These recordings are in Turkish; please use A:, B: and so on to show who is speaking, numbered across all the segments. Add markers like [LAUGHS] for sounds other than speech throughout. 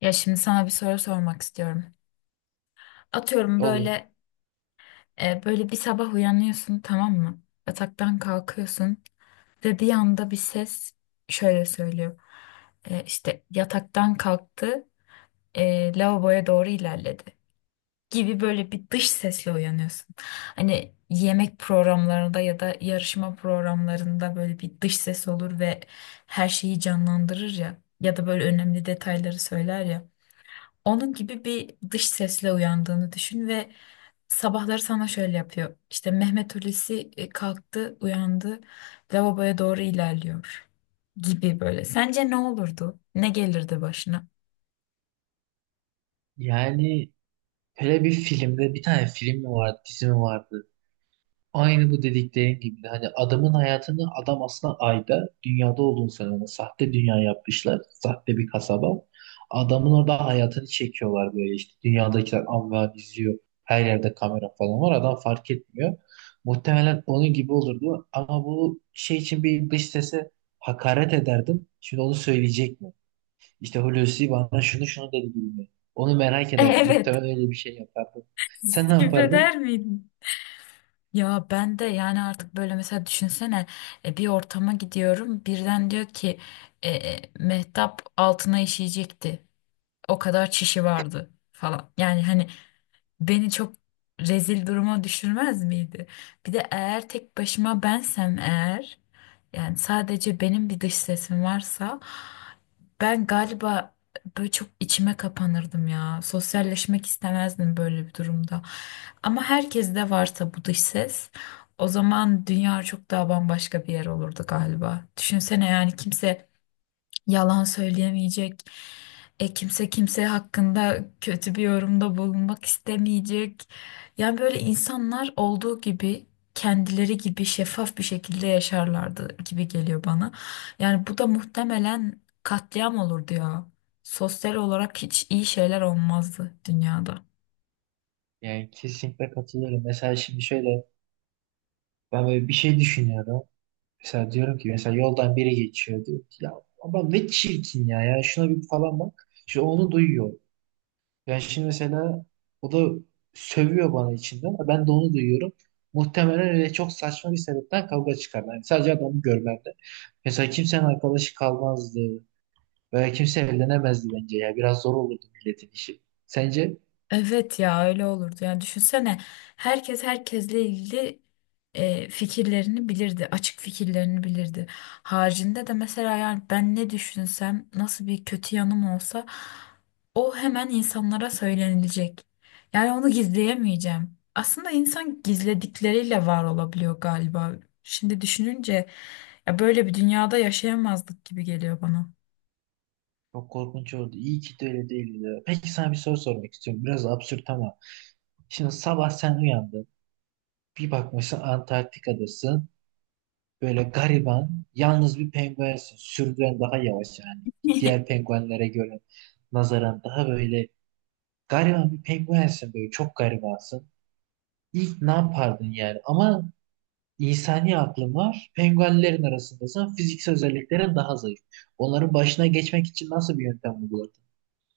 A: Ya şimdi sana bir soru sormak istiyorum. Atıyorum
B: Olur.
A: böyle böyle bir sabah uyanıyorsun, tamam mı? Yataktan kalkıyorsun ve bir anda bir ses şöyle söylüyor. İşte yataktan kalktı, lavaboya doğru ilerledi gibi, böyle bir dış sesle uyanıyorsun. Hani yemek programlarında ya da yarışma programlarında böyle bir dış ses olur ve her şeyi canlandırır ya, ya da böyle önemli detayları söyler ya. Onun gibi bir dış sesle uyandığını düşün ve sabahları sana şöyle yapıyor. İşte Mehmet Hulusi kalktı, uyandı, lavaboya doğru ilerliyor gibi böyle. Sence ne olurdu? Ne gelirdi başına?
B: Yani böyle bir filmde bir tane film mi vardı, dizi mi vardı? Aynı bu dediklerin gibi. Hani adamın hayatını adam aslında ayda dünyada olduğunu söylüyor. Sahte dünya yapmışlar. Sahte bir kasaba. Adamın orada hayatını çekiyorlar böyle işte. Dünyadakiler amva izliyor. Her yerde kamera falan var. Adam fark etmiyor. Muhtemelen onun gibi olurdu. Ama bu şey için bir dış sese hakaret ederdim. Şimdi onu söyleyecek mi? İşte Hulusi bana şunu şunu dedi gibi. Onu merak
A: [LAUGHS]
B: ederdim.
A: Evet.
B: Muhtemelen öyle bir şey yapardım. Sen ne yapardın?
A: Küfreder miydin? Ya ben de yani artık böyle mesela düşünsene, bir ortama gidiyorum, birden diyor ki Mehtap altına işeyecekti. O kadar çişi vardı falan. Yani hani beni çok rezil duruma düşürmez miydi? Bir de eğer tek başıma bensem, eğer yani sadece benim bir dış sesim varsa, ben galiba böyle çok içime kapanırdım ya. Sosyalleşmek istemezdim böyle bir durumda. Ama herkes de varsa bu dış ses, o zaman dünya çok daha bambaşka bir yer olurdu galiba. Düşünsene, yani kimse yalan söyleyemeyecek. Kimse kimse hakkında kötü bir yorumda bulunmak istemeyecek. Yani böyle insanlar olduğu gibi, kendileri gibi şeffaf bir şekilde yaşarlardı gibi geliyor bana. Yani bu da muhtemelen katliam olurdu ya. Sosyal olarak hiç iyi şeyler olmazdı dünyada.
B: Yani kesinlikle katılıyorum. Mesela şimdi şöyle ben böyle bir şey düşünüyorum. Mesela diyorum ki mesela yoldan biri geçiyor diyor ki ya ama ne çirkin ya, ya şuna bir falan bak. Şu onu duyuyor. Yani şimdi mesela o da sövüyor bana içinden. Ben de onu duyuyorum. Muhtemelen öyle çok saçma bir sebepten kavga çıkarlar. Yani sadece adamı görmemde. Mesela kimsenin arkadaşı kalmazdı. Böyle kimse evlenemezdi bence ya. Biraz zor olurdu milletin işi. Sence?
A: Evet ya, öyle olurdu. Yani düşünsene, herkes herkesle ilgili fikirlerini bilirdi. Açık fikirlerini bilirdi. Haricinde de mesela yani ben ne düşünsem, nasıl bir kötü yanım olsa o hemen insanlara söylenilecek. Yani onu gizleyemeyeceğim. Aslında insan gizledikleriyle var olabiliyor galiba. Şimdi düşününce ya, böyle bir dünyada yaşayamazdık gibi geliyor bana.
B: Çok korkunç oldu. İyi ki de öyle değildi ya. Peki sana bir soru sormak istiyorum. Biraz absürt ama. Şimdi sabah sen uyandın. Bir bakmışsın Antarktika'dasın. Böyle gariban, yalnız bir penguensin. Sürüden daha yavaş yani. Diğer
A: [LAUGHS]
B: penguenlere göre nazaran daha böyle gariban bir penguensin böyle. Çok garibansın. İlk ne yapardın yani? Ama İnsani aklın var. Penguenlerin arasındasın. Fiziksel özelliklerin daha zayıf. Onların başına geçmek için nasıl bir yöntem uyguladın?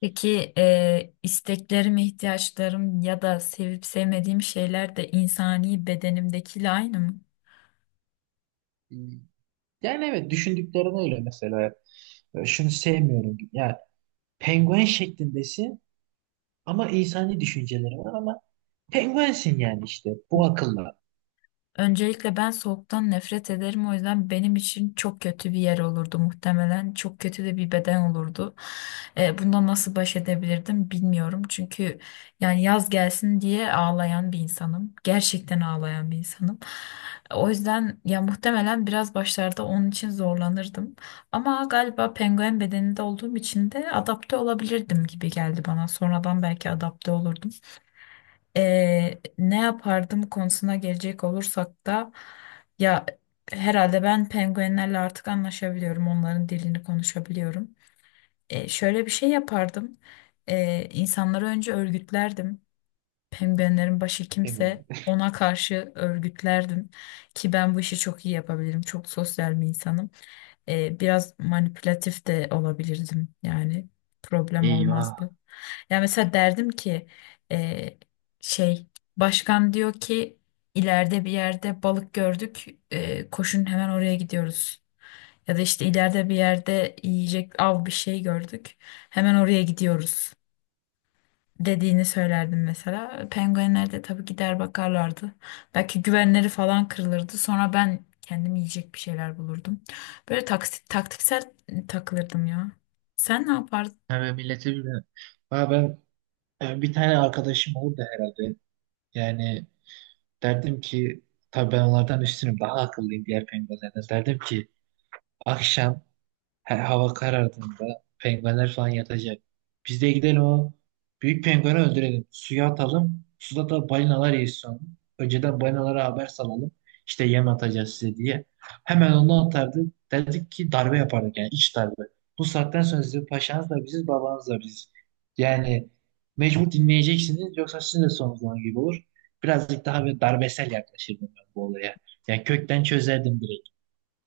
A: Peki isteklerim, ihtiyaçlarım ya da sevip sevmediğim şeyler de insani bedenimdekiyle aynı mı?
B: Ee, Yani evet düşündüklerin öyle mesela. Şunu sevmiyorum gibi. Yani penguen şeklindesin ama insani düşünceleri var ama penguensin yani işte. Bu akılla.
A: Öncelikle ben soğuktan nefret ederim. O yüzden benim için çok kötü bir yer olurdu muhtemelen. Çok kötü de bir beden olurdu. Bundan nasıl baş edebilirdim bilmiyorum. Çünkü yani yaz gelsin diye ağlayan bir insanım. Gerçekten ağlayan bir insanım. O yüzden ya muhtemelen biraz başlarda onun için zorlanırdım. Ama galiba penguen bedeninde olduğum için de adapte olabilirdim gibi geldi bana. Sonradan belki adapte olurdum. Ne yapardım konusuna gelecek olursak da ya, herhalde ben penguenlerle artık anlaşabiliyorum. Onların dilini konuşabiliyorum. Şöyle bir şey yapardım. İnsanları önce örgütlerdim. Penguenlerin başı
B: Penguen.
A: kimse ona karşı örgütlerdim, ki ben bu işi çok iyi yapabilirim. Çok sosyal bir insanım. Biraz manipülatif de olabilirdim, yani
B: [LAUGHS]
A: problem olmazdı.
B: Eyvah.
A: Yani mesela derdim ki e, şey, başkan diyor ki ileride bir yerde balık gördük, koşun hemen oraya gidiyoruz. Ya da işte ileride bir yerde yiyecek av bir şey gördük, hemen oraya gidiyoruz dediğini söylerdim mesela. Penguenler de tabii gider bakarlardı. Belki güvenleri falan kırılırdı. Sonra ben kendim yiyecek bir şeyler bulurdum. Böyle taktiksel takılırdım ya. Sen ne yapardın?
B: Hemen millete bilmiyorum. Ha ben bir tane arkadaşım oldu herhalde. Yani derdim ki tabii ben onlardan üstünüm. Daha akıllıyım diğer penguenlerden. Derdim ki akşam hava karardığında penguenler falan yatacak. Biz de gidelim o büyük pengueni öldürelim. Suya atalım. Suda da balinalar yesin onu. Önceden balinalara haber salalım. İşte yem atacağız size diye. Hemen onu atardı. Dedik ki darbe yapardık yani iç darbe. Bu saatten sonra sizin paşanız da biziz, babanız da biziz. Yani mecbur dinleyeceksiniz yoksa sizin de sonunuz onun gibi olur. Birazcık daha bir darbesel yaklaşırdım ben bu olaya. Yani kökten çözerdim direkt.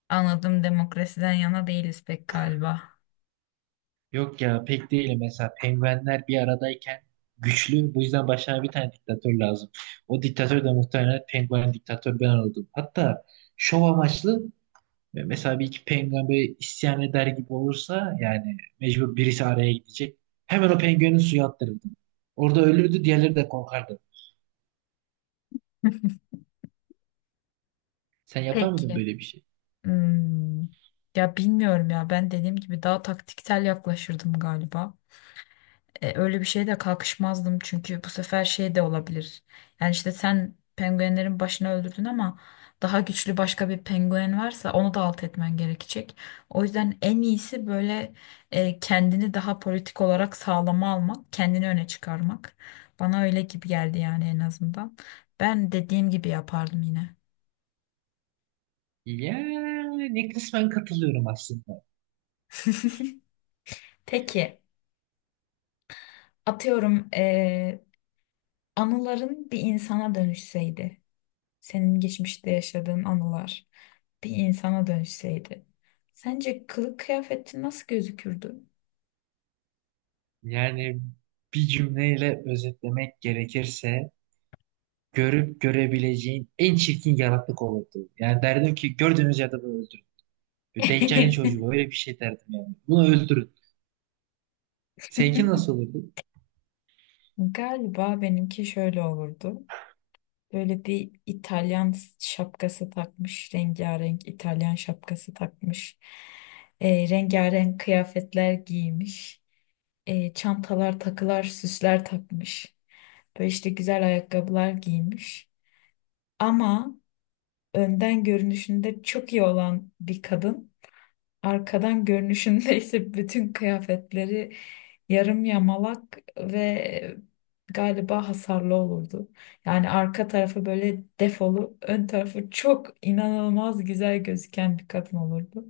A: Anladım, demokrasiden yana değiliz pek galiba.
B: Yok ya pek değil, mesela penguenler bir aradayken güçlü, bu yüzden başına bir tane diktatör lazım. O diktatör de muhtemelen penguen diktatör ben oldum. Hatta şov amaçlı, mesela bir iki penguen böyle isyan eder gibi olursa yani mecbur birisi araya gidecek. Hemen o penguenin suya attırırdım. Orada ölürdü, diğerleri de korkardı.
A: [LAUGHS]
B: Sen yapar mıydın
A: Peki.
B: böyle bir şey?
A: Hmm. Ya bilmiyorum ya, ben dediğim gibi daha taktiksel yaklaşırdım galiba. Öyle bir şeye de kalkışmazdım çünkü bu sefer şey de olabilir. Yani işte sen penguenlerin başını öldürdün ama daha güçlü başka bir penguen varsa onu da alt etmen gerekecek. O yüzden en iyisi böyle kendini daha politik olarak sağlama almak, kendini öne çıkarmak. Bana öyle gibi geldi yani, en azından. Ben dediğim gibi yapardım yine.
B: Yani kısmen katılıyorum aslında.
A: Peki, atıyorum, anıların bir insana dönüşseydi, senin geçmişte yaşadığın anılar bir insana dönüşseydi, sence kılık kıyafetin nasıl gözükürdü?
B: Yani bir cümleyle özetlemek gerekirse görüp görebileceğin en çirkin yaratık olurdu. Yani derdim ki gördüğünüz yerde bunu öldürün. Bir Deccal'in
A: [LAUGHS]
B: çocuğu, öyle bir şey derdim yani. Bunu öldürün. Seninki nasıl olurdu?
A: Galiba benimki şöyle olurdu. Böyle bir İtalyan şapkası takmış, rengarenk İtalyan şapkası takmış, rengarenk kıyafetler giymiş, çantalar, takılar, süsler takmış. Böyle işte güzel ayakkabılar giymiş. Ama önden görünüşünde çok iyi olan bir kadın, arkadan görünüşünde ise [LAUGHS] bütün kıyafetleri yarım yamalak ve galiba hasarlı olurdu. Yani arka tarafı böyle defolu, ön tarafı çok inanılmaz güzel gözüken bir kadın olurdu.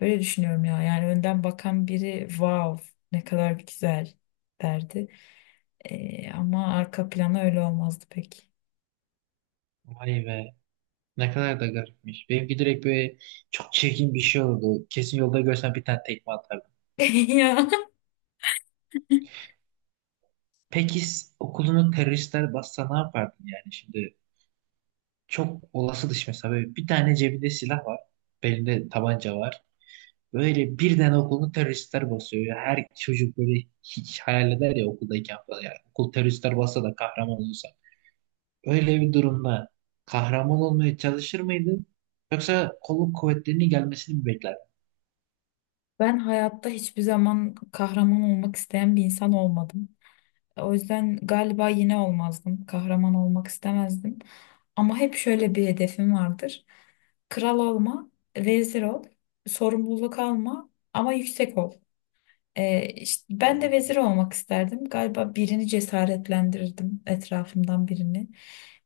A: Böyle düşünüyorum ya. Yani önden bakan biri wow, ne kadar güzel derdi. Ama arka planı öyle olmazdı pek.
B: Vay be. Ne kadar da garipmiş. Benimki direkt böyle çok çirkin bir şey oldu. Kesin yolda görsem bir tane tekme atardım.
A: [LAUGHS] Ya.
B: Peki okulunu teröristler bassa ne yapardın yani şimdi? Çok olası dışı, mesela böyle bir tane cebinde silah var. Belinde tabanca var. Böyle birden okulunu teröristler basıyor ya. Her çocuk böyle hiç hayal eder ya okuldayken falan. Yani okul teröristler bassa da kahraman olursa. Öyle bir durumda kahraman olmaya çalışır mıydın? Yoksa kolluk kuvvetlerinin gelmesini mi beklerdin?
A: Ben hayatta hiçbir zaman kahraman olmak isteyen bir insan olmadım. O yüzden galiba yine olmazdım. Kahraman olmak istemezdim. Ama hep şöyle bir hedefim vardır. Kral olma, vezir ol, sorumluluk alma ama yüksek ol. İşte ben de
B: Oo,
A: vezir olmak isterdim. Galiba birini cesaretlendirirdim, etrafımdan birini.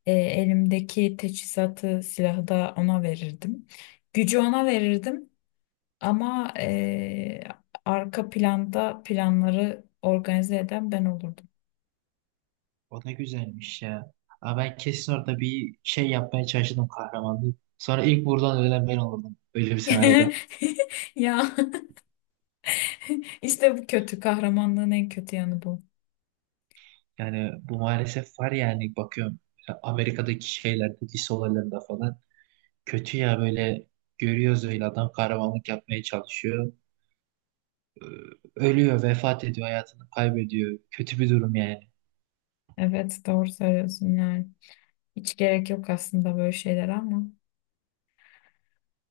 A: Elimdeki teçhizatı, silahı da ona verirdim. Gücü ona verirdim ama arka planda planları organize eden ben olurdum.
B: o ne güzelmiş ya. Aa, ben kesin orada bir şey yapmaya çalışırdım kahramanlığı. Sonra ilk buradan ölen ben olurdum. Öyle bir senaryoda.
A: [LAUGHS] Ya işte bu kötü, kahramanlığın en kötü yanı bu.
B: Yani bu maalesef var yani bakıyorum. Amerika'daki şeylerde, lise olaylarında falan. Kötü ya, böyle görüyoruz, öyle adam kahramanlık yapmaya çalışıyor. Ee, Ölüyor, vefat ediyor, hayatını kaybediyor. Kötü bir durum yani.
A: Evet, doğru söylüyorsun yani. Hiç gerek yok aslında böyle şeyler ama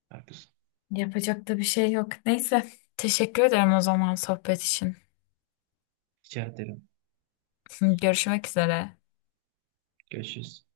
B: Haklısın.
A: yapacak da bir şey yok. Neyse, teşekkür ederim o zaman sohbet için.
B: Rica ederim.
A: [LAUGHS] Görüşmek üzere.
B: Görüşürüz.